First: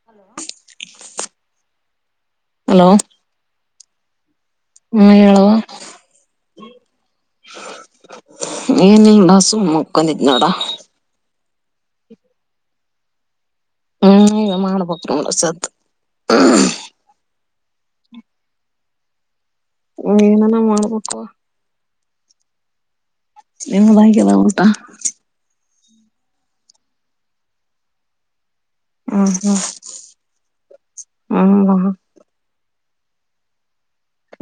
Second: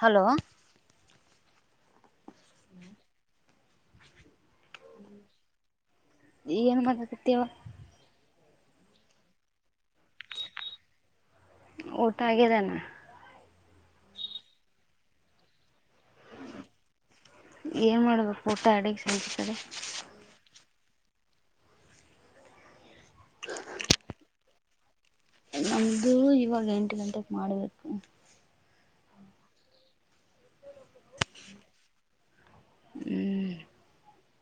Hello hello ಹ್ಮ್ ಹೇಳುವ ಏನು ಮಾಡಾಕತ್ತಿ ಯವಾ ಏನಿಲ್ಲ ನೋಡ್ ಸುಮ್ಮ ಮಲ್ಕೊಂಡಿನಿ ನೋಡ್ ಊಟ ಆಗ್ಯದೇನ್ ಹ್ಮ್ ಈಗ ಮಾಡಬೇಕ್ ನೋಡ್ ಸದ್ದು ಏನ್ ಮಾಡ್ಬೇಕು ಊಟ ಅಡಗೆ ಸಂಜಿ ಕಡೆ ಏನನ ಮಾಡಬೇಕ್ ಅವ್ವಾ ನಿಮ್ಮದಾಗ್ಯದ ಊಟ ನಮ್ದು ಇವಾಗ ಎಂಟು ಗಂಟೆಗೆ ಮಾಡ್ಬೇಕ ನೋಡ್ ಹ್ಮ ಹ್ಮ್ ಹ್ಮ ಹ್ಮ ಹ್ಮ್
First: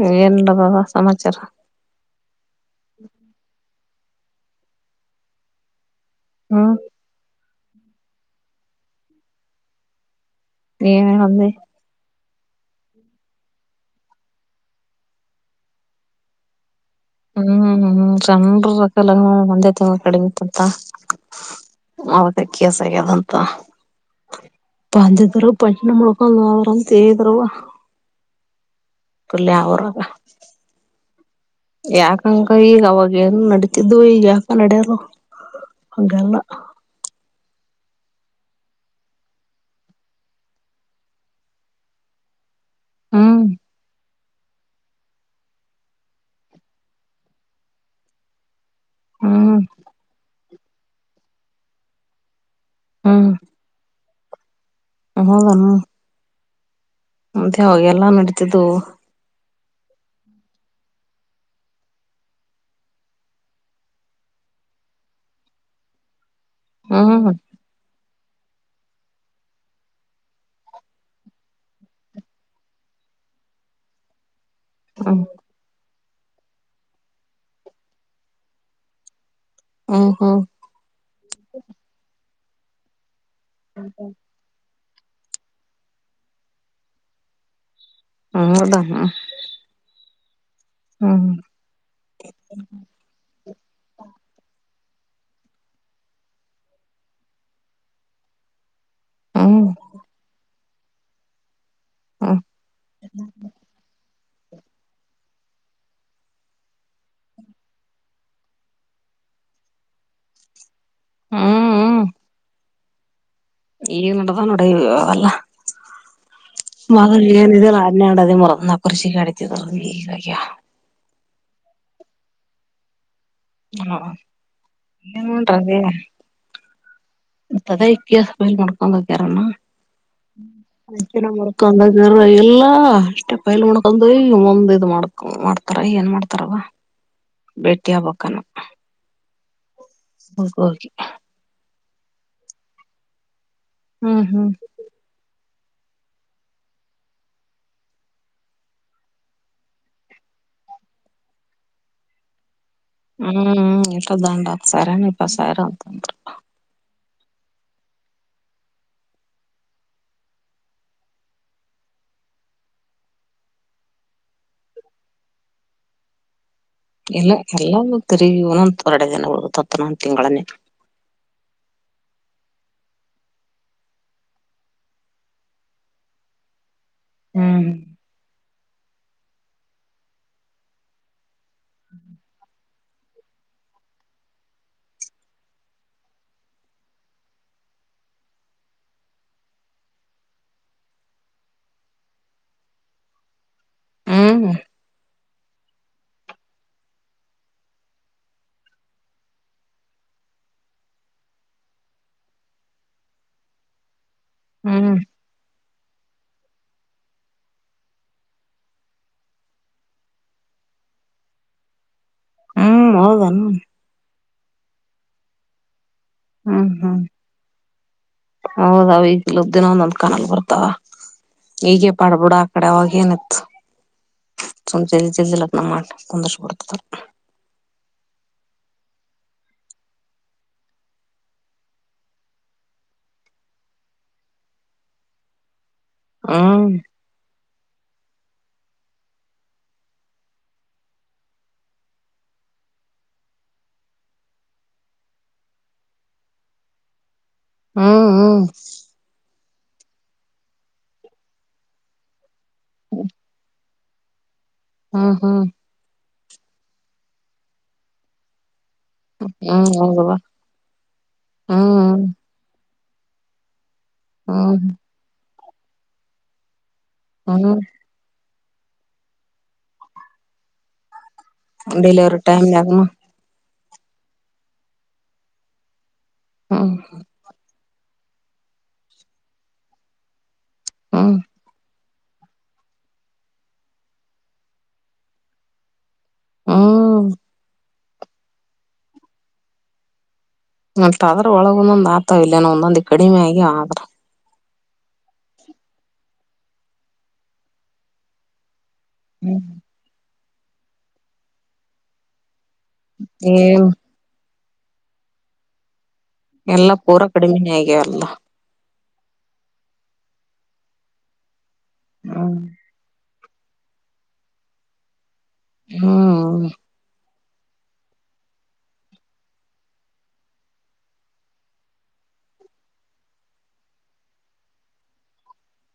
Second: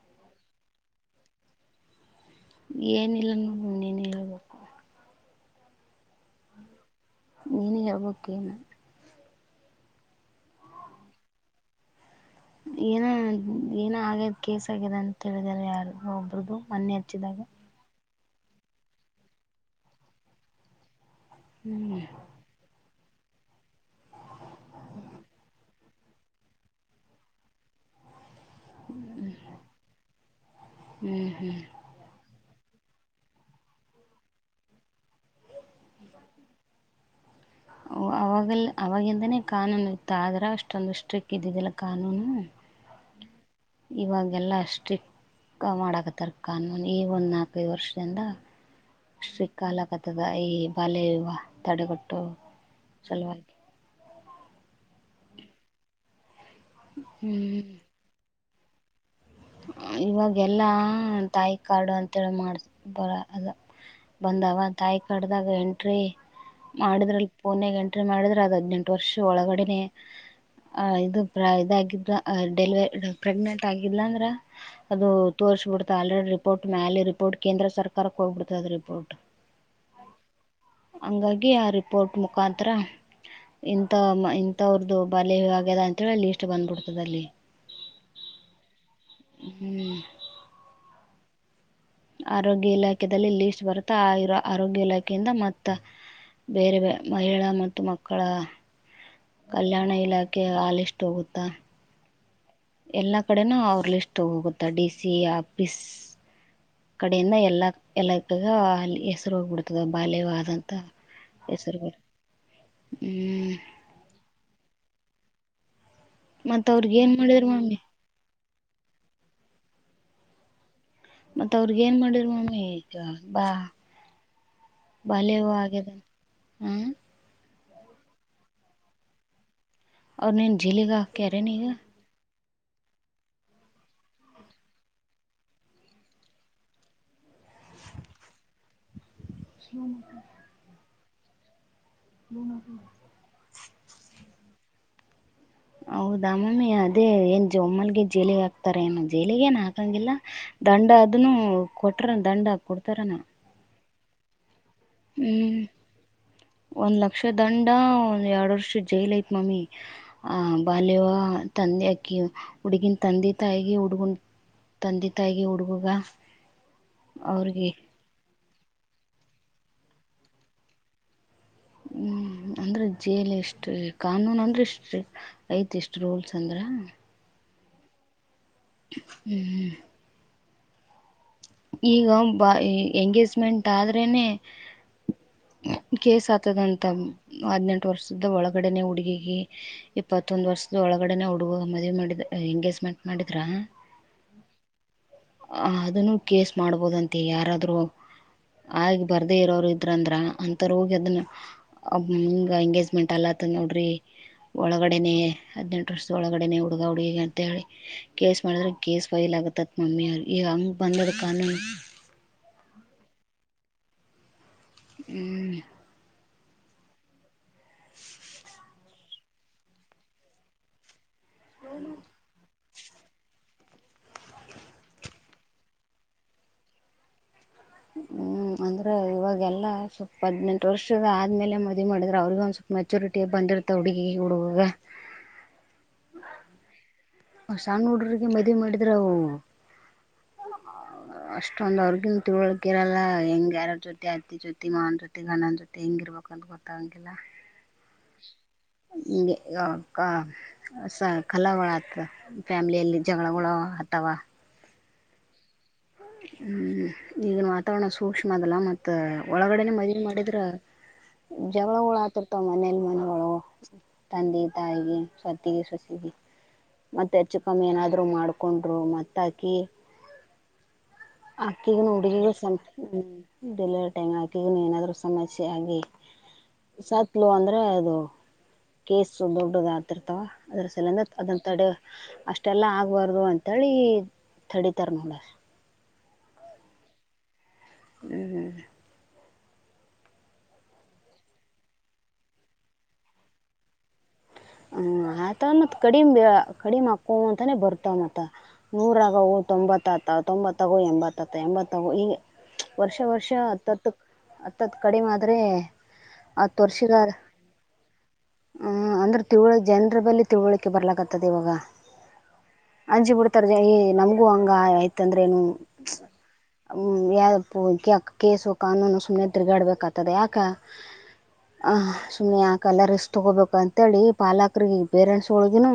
ಏನ ನಡದದ ಅವ್ವಾ ಸಮಾಚಾರ ಏನಿಲ್ಲ ನೋಡ ನೀನ್ ಹೇಳ್ಬೇಕು ಹ್ಮ ನೀನ ಹೇಳಬೇಕು ಏನರ ನೀ ಏನ್ ಏನ್ ಹೊಲ್ಡಿ ಏನ ಏನ ಆಗ್ಯದ ಕೇಸ್ ಆಗಿದೆ ಅಂತ ಹೇಳಿದಿದ್ದಾರೆ ಯಾರು ಒಬ್ರ್ದು ಮೊನ್ನೇದು ಹ್ಮ ಹೂ ಚಂದ್ರ ರಕಾಲ ಒಂದೇ ತಿಂಗಳ ಕಡಿಮೆ ಇಂತಂತ ಅವನ್ದೇ ಕೇಸ ಆಗ್ಯದ ಅಂತ ಬಂದಿದ್ರು ಪಟ್ನಾ ಮುಳುಕೊಂಡಾ ಹೋದ್ರು ಅಂತ ಹೇಳಿದ್ರು ಕಾಲಿ ಯವರಾ ಯಾಕ ಹಂಗ್ ಈಗ ಅವಾಗ ಏನ್ ನಡತಿದ್ದು ಈಗ ಯಾಕ ನಾಡಲ್ಯುವ ಹಂಗಲ್ಲ ಅವ್ವ ಅವಾಗಲ್ಲ ಅವವಾಗಿಂದನೇ ಕಾನೂನು ಇತ್ತು ಆದ್ರೆ ಅಷ್ಟೊಂದು ಸ್ಟ್ರಿಕ್ ಇದ್ದಿದ್ದಿಲ್ಲ ಕಾನೂನು ಹ್ಮ್ ಇವಾಗೆಲ್ಲ ಸ್ಟಿಕ್ ಮಾಡಕತಾರಾ ಕಾನೂನು ಈ ಒಂದು ನಾಲ್ಕೈದು ವರ್ಷದಿಂದ ಹ್ಮ್ ಸ್ಟ್ರಿಕ್ಟ್ ಅಲಕತುದ ಈ ಬಾಲ್ಯ ವಿವಾಹ ತಡೆಗಟ್ಟು ಚಲು ಆತ್ ಹೌದೆನ್ ಮತ್ತೆ ಅವಾಗೆಲ್ಲ ನಡತಿದು ಅವ ಇವಾಗ ಎಲ್ಲಾ ತಾಯಿ ಕಾರ್ಡು ಅಂತೇಳಿ ಮಾಡಿಸಿ ಬಿಡ್ತಾರ ಬಂದವ ತಾಯಿ ಕಡ್ದಾಗ ಎಂಟ್ರಿ ಹ್ಮ್ ಮಾಡಿದ್ರಲ್ಲಿ ಪೋನಾಗ ಎಂಟ್ರಿ ಮಾಡಿದ್ರೆ ಅದು ಹದ್ನೆಂಟು ವರ್ಷ ಒಳಗಡೆನೆ ಆ ಇದು ಇದಾಗಿದ ಡೆಲ್ ಪ್ರೆಗ್ನೆಂಟ್ ಆಗಿದ್ದಿಲ್ಲ ಅಂದ್ರ ಅದು ಹ್ಮ್ ತೋರಿಸ್ಬಿಡತಾ ಆಲ್ರೆಡಿ ರಿಪೋರ್ಟ್ ಮ್ಯಾಲಲೆ ರಿಪೋರ್ಟ್ ಕೇಂದ್ರ ಸರ್ಕಾರಕ್ಕೆ ಹೋಗ್ಬಿಡ್ತ ಅದ ರಿಪೋರ್ಟ್ ಹ್ಮ ಹ್ಮ್ ಹಂಗಾಗಿ ಆ ರಿಪೋರ್ಟ್ ಮುಖಾಂತರ ಇಂಥ ಇಂತಥವ್ರದ್ದು ಬಾಲ್ಯ ವಿವಾಹ ಆಗ್ಯದ ಅಂತೇಳಿ ಅಲ್ಲಿ ಲಿಸ್ಟ್ ಬಂದ್ಬಿಡ್ತದಲ್ಲಿ ಹೂ ಲಾ ಹ್ಮ್ ಹ್ಮ್ ಆರೋಗ್ಯ ಇಲಾಖೆದಲ್ಲಿ ಲಿಸ್ಟ್ ಬರುತ್ತಾ ಆ ಇರೋ ಆರೋಗ್ಯ ಇಲಾಖೆಯಿಂದ ಮತ್ತ ಬೇರೆ ಬ ಮಹಿಳಾ ಮತ್ತು ಮಕ್ಕಳ ಹ್ಮ್ ಕಲ್ಯಾಣ ಇಲಾಖೆ ಹಾಲ್ ಲಿಷ್ಟ್ ಹೋಗುತ್ತಾ. ಹ್ಮ್ ಎಲ್ಲಾ ಕಡೆನೂ ಅವ್ರ ಲಿಸ್ಟ್ ಹೋಗುತ್ತ ಡಿ ಸಿ ಆಫೀಸ್. ಕಡೆಯಿಂದ ಎಲ್ಲ ಎಲ್ಲಕ್ಕಗ ಅ ಹೆಸರು ಹೋಗ್ಬಿಡ್ತದ ಬಾಲ್ಯವಿವಾಹದಂತ. ಹೆಸರು ಬ ಹ್ಮ್. ಈಗ್ ನಡದವ್ ನೋಡ ಅವೆಲ್ಲ ಮತ್ತು ಅವ್ರಿಗೆ ಏನು ಮದಲ್ ಮಾಡಿದ್ರು ಏನ್ ಮ್ಯಾಮ್ ಇದ್ಯಲ್ಲ ಹನ್ನೆರಡು ಹಾದಿಮುರು. ನ ಕುರಿಶಿ ಕಡತಿ [unintelligible] ಮತ್ತ್ ಅವ್ರಗ ಏನ್ ಮಾಡಿದರ್ ಮಾಮಿ ಈಗ ಬಾ ಏನ್ ಬಾಲ್ಯ ವಿವಾಹ ಆಗಿದೆ ಹಾ. ತದ ಇಕ್ಕೇಲ್ ಫೈಲ್ ಮಾಡ್ಕೋಬೇಕ್ ಯಾರನ್ನ. ಅವ್ರ ನೀನ್ ಜೀಲಿಗ ಹಾಕ್ಯಾರೇನ ಈಗ [unintelligible] ಎಲ್ಲ ಹಾ ಅಷ್ಟೇ ಪೈಲ್ ಮಾಡ್ಕೊಂಡ ಈ ಒಂದ್ ಇ ಮಾಡ್ ಮಾಡ್ತಾರ ಏನ್ ಮಾಡ್ತಾರವ. ಭೇಟಿಯಾಗಬೇಕೇನ. [inaudible] [unintelligible] ಹ್ಮ್ ಹ್ಮ್ ಹೌದ ಮಮ್ಮಿ ಅದೇ ಏನ್ ಒಮ್ಮನ್ಗೆ ಜೈಲಿಗ್ ಹಾಕ್ತಾರ ಏನು ಜೀಲಿಗೆನ್ ಹಾಕಂಗಿಲ್ಲ. ದಂಡ ಅದನ್ನು ಕೊಟ್ರೆ ದಂಡ ಹಾ ಕೊಡ್ತ ಹ್ಮ್ ನನನ ಎಷ್ಟ ದಂಡ ಹತ್ತು ಸಾವಿರನೊ ಇಪ್ಪತ್ ಹ್ಮ್ ಸಾವಿರನೋ ಅಂದ್ರು. ಒಂದ್ ಲಕ್ಷ ದಂಡ ಒಂದ್ ಎರಡು ವರ್ಷ ಜೈಲ್ ಐತ್ ಮಮ್ಮಿ ಆ ಬಾಲ್ಯ ವಿವಾಹ ತಂದೆ ಅಕಿ. ಹುಡುಗಿನ್ ತಂದೆ ತಾಯಿಗೆ ಹುಡುಗನ್ ತಂದೆ ತಾಯಿಗೆ ಹುಡುಗುಗ. ಎಲ್ಲ ಎಲ್ಲ ತಿರುಗಿ ಒನೊಂದ ಹೊರಡ ದಿನ ಉಳತ್ತನೊಂದ ತಿಂಗಳನ್ನೇ. ಹ್ಮ್ ಅಂದ್ರೆ ಜೇಲ್ ಎಷ್ಟು ಕಾನೂನ್ ಅಂದ್ರೆ ಎಷ್ಟ ಐತಿ ಇಷ್ಟ್ ರೂಲ್ಸ್ ಅಂದ್ರ. ಹ್ಮ್ ಹ್ಮ್ ಹ್ಮ ಈಗ ಬ ಎಂಗೇಜ್ಮೆಂಟ್ ಆದ್ರೇನೆ. ಕೇಸ್ ಆತದಂತ ಹದ್ನೆಂಟು ವರ್ಷದ್ದ ಒಳಗಡೆನೆ ಹುಡುಗಿಗೆ ಇಪ್ಪ ಇಪ್ಪತ್ತೊಂದ್ ವರ್ಷದ ಒಳಗಡೆನೆ ಹುಡುಗ ಮದ್ವಿ ಮಾಡಿದ ಎಂಗೇಜ್ಮೆಂಟ್ ಮಾಡಿದ್ರಾ. ಹ್ಮ ಆ ಅದನ್ನು ಕೇಸ್ ಮಾಡ್ಬೋದಂತೆ ಯಾರಾದ್ರೂ. ಆಗ್ ಬರ್ದೇ ಇರೋರು ಇದ್ರ ಅಂದ್ರ ಅಂತಾರ ಹೋಗಿ ಅದನ್ನ ಹಿಂಗ ಎಂಗೇಜ್ಮೆಂಟ್ ಅಲ್ಲ. [unintelligible] ಮ ನೋಡ್ರಿ ಹ್ಮ್ ಒಳಗಡೆನೆ ಅದ್- [unintelligible] ಒಳಗಡೆ ಹುಡುಗ ಹುಡುಗ ಅಂತ ಹೇಳಿ ಕೇಸ್ ಮಾಡಿದ್ರೆ ಕೇಸ್ ಫೈಲ್ ಆಗತ್ತತ್ ಮಮ್ಮಿ ಈಗ ಹಂಗ ಬಂದದ್ ಕಾನ ಹ್ಮ ಹ್ಮ್ ಹ್ಮ್ ಹ್ಮ್ ಹೌದಾವ ಈಗಲೊಬ್ ದಿನ ಒಂದೊಂದ್ ಕಾನಲ್ ಬರ್ತಾವ. ಈಗ ಪಾಡ್ಬುಡ ಆ ಕಡೆ ಅವಾಗೇನಿತ್ತು. [unintelligible] ಲಗ್ನ ಮಾಡ ಕುಂದಷ್ಟ ಕೊಡ್ತಾರ. ಹ್ಮ್ ಅಂದ್ರೆ ಇವಾಗೆಲ್ಲ ಸ್ವಲ್ಪ ಹದ್ನೆಂಟು ವರ್ಷದ ಆದ್ಮೇಲೆ ಮದಿ ಮಾಡಿದ್ರೆ ಅವ್ರಿಗ ಒಂದ ಸ್ವಪ ಮೆಚೂರಿಟಿ ಬಂದಿರ್ತಾವ ಹುಡುಗಿ ಹುಡುಗಾಗ ಹಾ ಸಣ್ಣ ಹುಡ್ರುಗೆ ಮದುವೆ ಮಾಡಿದ್ರೆ ಅವು. ಅಷ್ಟೊಂದ ಅವ್ರಿಗನ್ ತಿಳೊ ಇರಲ್ಲ ಹೆಂಗ ಯಾರ ಜೊತೆತಿ ಅತ್ತಿ ಜೊತಿ ಮಾನ ಜೊತಿ ಗಣನ ಜೊತೆ ಹೆಂಗಿರ್ಬದು [unintelligible] ಗೊತ್ತಾಗಂಗಿಲ್ಲ. ಹ್ಮ್ ಹ್ಮ್ ಯಪ್ಪಾ ಕಸಲಾವಳತ್. ಫ್ಯಾಮಿಲಿಯಲ್ಲಿ ಜಗಳಗಳು ಅತವಾ. ಹಾ ಹ್ಮ್ ಹ್ಮ್ ಈಗನ್ ವಾತಾವರಣ ಸೂಕ್ಷ್ಮ ಅದಲ್ಲ ಮತ್ತ್. ಹ್ಮ್ ಒಳಗಡೆನೆ ಮದ್ವಿ ಹೌದವಾ ಮಾಡಿದ್ರ ಜಗಳಗಳ್ ಹ್ಮ್ ಆತಿರ್ತಾವ ಮನೇಲಿ ಮ ಹೂ ತಂದೆ ಹ್ಮ್ ತಾಯಿ ಸತಿ ಪತಿ ಮತ್ತೆ ಹೆಚ್ಚು ಹ್ಮ್ ಕಮ್ಮಿ ಏನಾದ್ರು ಮಾಡ್ಕೊಂಡ್ರು ಮತ್ತಾಕಿ ಅಕ್ಕಿಗ ಡೆಲಿವರಿ ಹುಡುಗಿಗ ಟೈಮ್ನಾಗನು [unintelligible] ಏನಾದ್ರು ಸಮಸ್ಯೆ ಆಗಿ ಹ್ಮ್ ಸತ್ಲು ಅಂದ್ರೆ ಅದು ಕೇಸ್ ದೊಡ್ಡದ ಆತಿರ್ತಾವ ಅದರ ಸಲ ಹ್ಮ್ ಅದೊ ತಡೆ ಅಷ್ಟೆಲ್ಲಾ ಆಗ್ಬಾರ್ದು ಅಂತೇಳಿ ತಡಿತಾರ ನೋಡ ಹ್ಮ ಹ್ಮ್ ಮತ್ ಅದ್ರ ಒಳಗೊಂದೊಂದ್ ಆಗ್ತಾವ ಇಲ್ಲನ ಒಂದೊಂದ್ ಕಡಿಮೆ ಆಗಿ ಆದ್ರ ಹ್ಮ ಆತ ಮತ್ ಕಡಿಮ ಕಡಿಮ ಆತದ ಅಂತಾನೆ ಬರ್ತವ ಮತ್ತ ನೂರಗ ಹ್ಮ್ ತೊಂಬತ್ತತ್ತ ತೊಂಬತ್ತಾಗೋ ಎಂಬತ್ತತ್ತ ಎಂಬತ್ತಗೋ ಈಗ ವರ್ಷ ವರ್ಷ ಏನ್ ಹತ್ತತ್ ಹತ್ತತ್ ಕಡಿಮೆ ಆದ್ರೆ ಎಲ್ಲಾ ಪೂರಾ ಕಡಿಮಿನ ಆಗ ಎಲ್ಲ ಹ ಅಂದರೆ ತಿಳ ಜನರ ಬಲ್ಲಿ ತಿಳುವಳಿಕೆ ಬರ್ಲಕ್ಕಾಗ್ತದೆ ಇವಾಗ ಹ್ಮ ಅಂಚಿ ಬಿಡ್ತಾರ ನಮಗೂ ಹಂಗ ಆಯ್ತ ಅಂದ್ರ ನು ಹ್ಮ್ ಯ ಯಾಕ ಕೇಸು ಕಾನೂನು ಸುಮ್ನೆ ತಿರುಗಾಡ್ಬೇಕಾಗತದೆ ಯಾಕ ಹ ಸುಮ್ಮನೆ ಯಾಕಲ್ಲ ರಿಸ್ಕ್ ತಗೋಬೇಕು ಅಂತೇಳಿ ಪಾಲಕ್ರ ಪೇರೆಂಟ್ಸ್ ಒಳಗಿನ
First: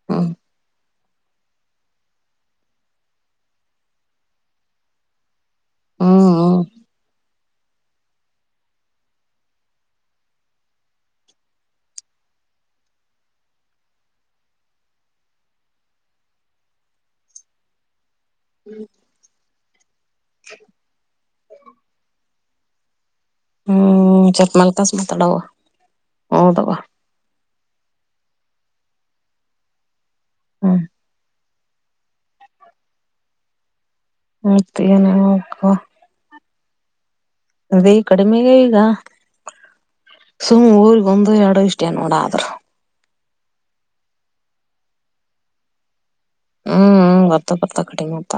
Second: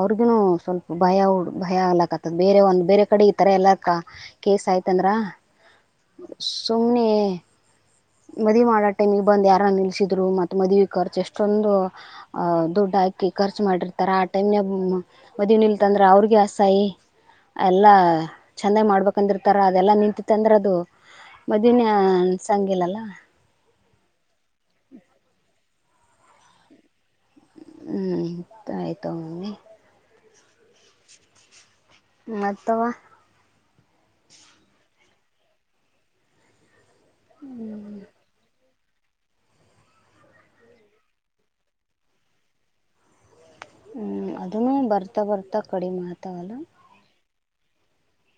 ಅವ್ರಿಗನು ಸ್ವಲ್ಪ ಭಯ ಉ ಭಯ ಆಗ್ಲಕ್ ಆತದ ಬೇರೆ ಒಂದ ಬೇರೆ ಕಡೆ ಈತರ ಎಲ್ಲ ಕಾ ಕೇಸ್ ಆಯ್ತಂದ್ರ ಹ್ಮ್ ಸುಮ್ನೆ ಮದುವೆ ಮಾಡೋ ಟೈಮಿಗೆ ಬಂದು ಯಾರ ನಿಲ್ಸಿದ್ರು ಮತ್ತ್ ಮದುವೆ ಖರ್ಚು ಎಷ್ಟೊಂದು ಅ ದುಡ್ ಹಾಕಿ ಖರ್ಚು ಮಾಡಿರ್ತಾರ ಆ ಟೈಮ್ನ ಮದುವ ನಿಲ್ತಂದ್ರೆ ಅವ್ರಿಗೆ ಅಸಾಯಿ ಅಲ್ಲಾ ಚಂದಾಗ್ ಮಾಡ್ಬೇಕಂದಿರ್ತಾರ ಅದೆಲ್ಲಾ ನಿಂತತ್ತ ಅಂದ್ರೆ ಅದು ಮದುವೆನೇ ನಿಲ್ಸಲ್ಗಿಲ್ಲ ಅಲ್ಲ ಹ್ಮ್ ಚಟ್ ಮಾಲ್ಲ್ಕಾಸ ಮಾತಡವ ಹೌದು ಹ್ಮ್ ತಾಯಿತ ಅವ್ನೆ ಹ್ಮ ಮತ್ತವಾ ಮತ್ಹೇನವ ಹಾ ಅದೇ ಈ ಕಡಿಮೆಗೆ ಈಗ ಸುಮ್ಮ್ ಊರಿಗೊಂದು ಎರಡು ಇಷ್ಟೇ ನೋಡ ಆದ್ರರು ಹ್ಮ್ ಅದನ್ನು ಬರ್ತಾ ಬರ್ತಾ ಕಡಿಮೆ ಆತವಲ್ಲ ಬರ್ತ ಕಡಿಂಗ ಅತ್ತ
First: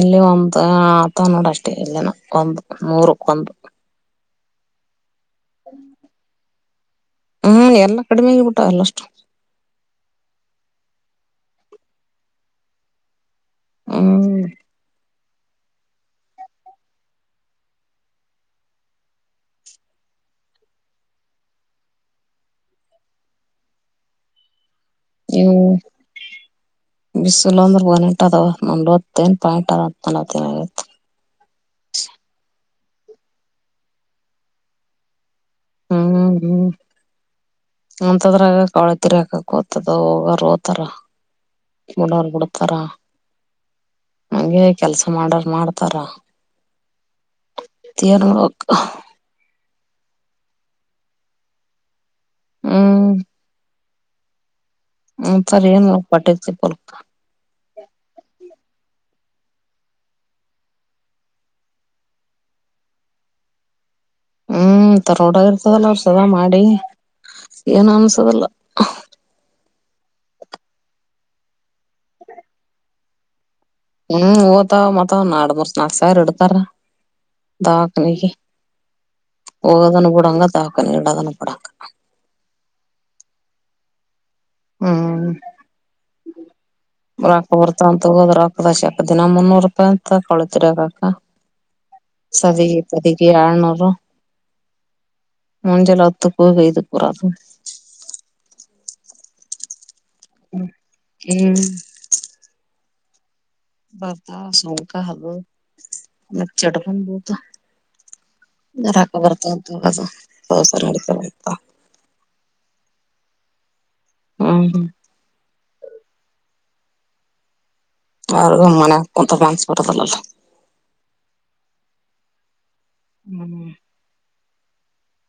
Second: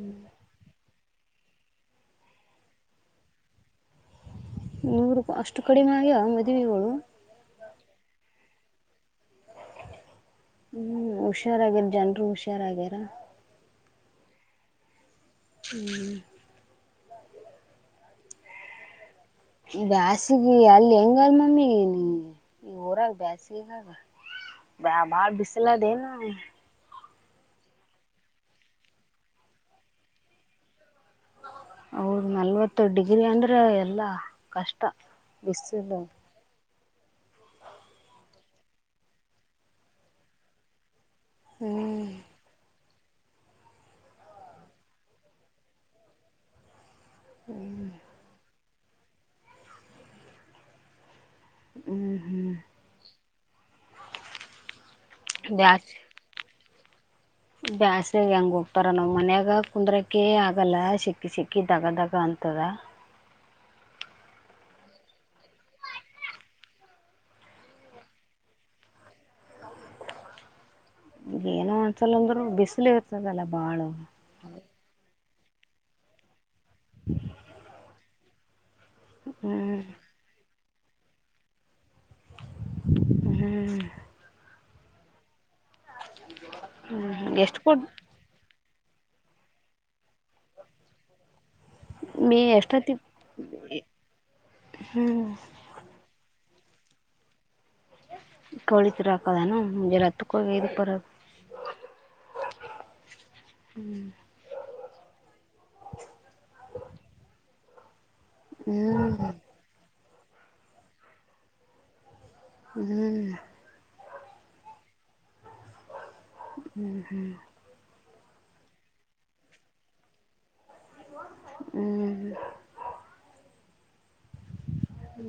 ಇಲ್ಲಿ ಒಂದು ನೋಡಷ್ಟೇ ಇಲ್ಲೇನ ಒಂದು ನೂರಕ್ ಒಂದು ನೂರುಪಾಯಿ ಅಷ್ಟು ಕಡಿಮೆ ಆಗ್ಯ ಮದುವೆ ಇವಾಗ ಎಲ್ಲ ಕಡಿಮೆಗೆ ಬಿಟ್ಟಾವ ಎಲ್ಲ ಅಷ್ಟು ಹ್ಮ್ ಹುಷಾರಾಗಿರು ಜನ್ರು ಹುಷಾರಾಗ್ಯಾರ ಹ್ಮ ಹ್ಮ್ ಬ್ಯಾಸಿಗೆ ಗೆ ಅಲ್ಲಿ ಹೆಂಗಾ ನಮಿಗೆ ನೀ ಈ ಊರಗ ಬೇಸ್ಗೆಗಾಗ ಬಾಳ್ ಇವು ಬಿಸಲದ ಏನು ಬಿಸಿಲು ಅಂದ್ರೆ ಒಂದೆಂದವ ನವತ್ತನ್ ಪಾಯಿಂಟ್ದ ಹ ಆತಿ ಹೌದ ನಲ್ವತ್ತು ಡಿಗ್ರಿ ಅಂದ್ರೆ ಎಲ್ಲಾ ಕಷ್ಟ ಬಿಸಿಲು ಹ್ಮ ಹ್ಮ್ ಅಂತದ್ರಾಗ ಕಳೆ ತಿರಿ ಹಾಕಕ್ ಹೋತಾಡೋ ಓತಾರ ಹ್ಞೂ ಕೇಳೋರು ಬಿಡ್ತಾರಾ ಹಂಗೆ ಕೆಲ್ಸ ಮಾಡಾರ ಮಾಡ್ತಾರ ಹೂ ಆ ಹೂ ಹ್ಮ್ ಹೂ ಸರಿ ಏನು ಮ ಪಠಾ ಪುಲ್ತ ಬ್ಯಾಸರಾಗ ಹೆಂಗೋ ರ ನಾವ್ ಮನ್ಯಾಗ ಕುಂದ್ರಕೆ ಆಗಲ್ಲ ಸಿಕ್ಕಿ ಸಿಕ್ಕಿ ದಗ ದಗ ಅಂತದ ಹೂ ತರೋಡಾಗಿ ಇರ್ತದಲ್ಲ ಅವ್ರ ಸದಾ ಮಾಡಿ ಏನು ಅನ್ಸದೀಲ್ಲ ಏನೋ ಅನ್ಸಲ್ಲಂದ್ರು ಬಿಸಿಲು ಇರ್ತದಲ್ಲ ಭಾಳ ಹೂ ಹೊತವ ಮತ ನಾಡ್್ಮರ್ ಸನಾಕ್ ಸ ಇಡ್ತಾರ ದವಕನಿಗೆ ಹ್ಞೂ ಹೋಗದಾನ ಬಿೂಡಂಗ ದೇವಕನಿಗೆ ತಾಕ ನೀ ಇಡ ತಾನೂ ಬಿೂಡಾಂಗ ಹೂ ಹೂ ಹ್ಞೂ ರೊಕ್ಕ ಎಷ್ಟು ಕೊಟ್ಟು ಬರ್ತಂತಗೋದ್ರಕ್ಕ ಶಪ ದಿನ ಮುನ್ನೂರು ರೂಪಾಯಿ ಅ ತಗೊಳ್ತಿರ ಅಗಕ್ಕ ಮೇ ಸದಗೆಿ ಎಷ್ಟೊತ್ತಿಗೆ ಪದಿಗೆಿ ಆಳ್ನೂರು ಮುಂಜಲ ಹೊತ್ತು ಹ ಇದು ಬರೋದು ಕೋಳಿ ರಾಕೋದ ನ ಗುಜರಾ ್ಮ ಹೂ ಬತ ಸೌಕ ಹದು ಮ ಚಟಕೊಂಡ ಬೀಳ್ತವು ನ ಹಾಕೊ ಹ್ಞೂ ಬರ್ತಂತ ದೋಸ ನಡತವೆಂತ ಹೂ ಹೂ ಹೂ ಹೂ ಅವರು ಮನೆ ಒಂತ ಮಾನ್ಸ್ಪಟ್ಟದಲ್ಲಲ್ಲ ಹೂ ಹೂ ಹೂ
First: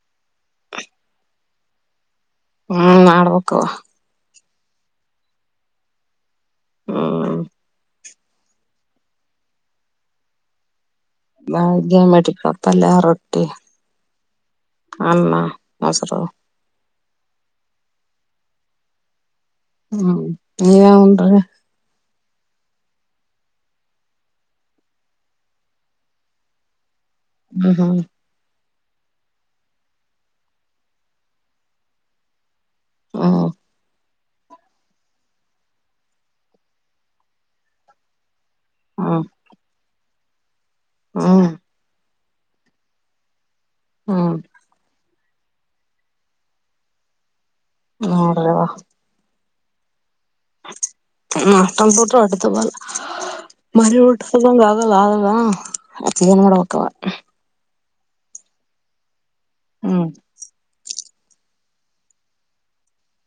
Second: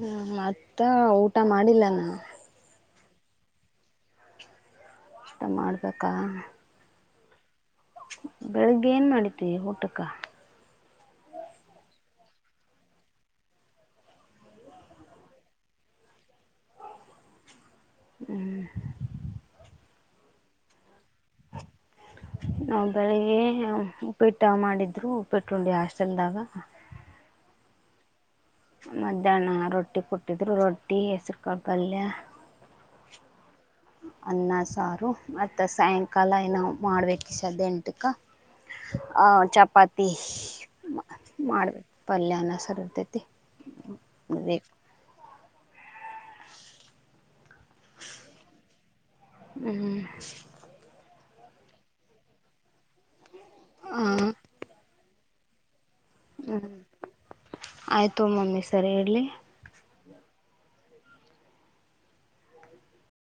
ಹೂ ಮತ್ತ ಊಟ ಮಾಡಿಲ್ಲ ನಾ ಹೂ ಮಾಡಡ್ಬೇಕುವ ನಷ್ಟ ಮಾಡ್ಬೇಕಾ ಹ್ಮ್ ಬೆಳಗ್ಗೆ ಏನ್ ಮಾಡತಿ ಊಟಕ್ಕ ಬೆಳ್ಳಗೆ ವೇಟಿಿಕಳಪಲ್ಲ ರೊಟ್ಟಿ ಅನ್ನ ಮೊಸರು ಹೂ ಹೂ ನೀವೇನ್ ಉಂಡ್ರಿ ಹ ನಾವು ಬೆಳಿಗ್ಗೆ ಉಪೇಟ ಮಾಡಿದ್ರು ಉಪ್ಪೇಟ್ಟಂಡಿ ಹಾಸ್ಟೆಲ್ದಾಗ ಹೂ ಹ ಮಧ್ಯಾಹ್ನ ರೊಟ್ಟಿ ಕೊಟ್ಟಿದ್ರು ರೊಟ್ಟಿ ಹೆಸರುಕಪಲ್ಯ ಹೂ ಅನ್ನ ಸಾರು ಮತ್ತ ಸಾಯಂಕಾಲ ಏ ನಾವು ಮಾಡ್ಬೇಕ ಸದ ಎಂಟಿಕ ಆ ಚಪಾತಿ ಹೂ ಪಲ್ಯಾ ಅನ್ನ ಸಾರು ಇರ್ತೈತಿ ಹ್ಮ್ ನೋಡ್ರಿವಾಾ ಹೂ ಹೂ ಕಂಪ್ಯೂಟರ್ ಅಡ್ತಬಲ ಮರಿ ಹಾಂ ಊಟದಂಗ ಆಗಲ್ಲ ಆದಲ್ಲಾ ಅಚ್ಚ ಜನೋಡ ಪಕ್ಕವ ಆಯ್ತು ತಗೋ ಮಮ್ಮಿ ಸರಿ ಇಡ್ಲಿ ಹ್ಹೂ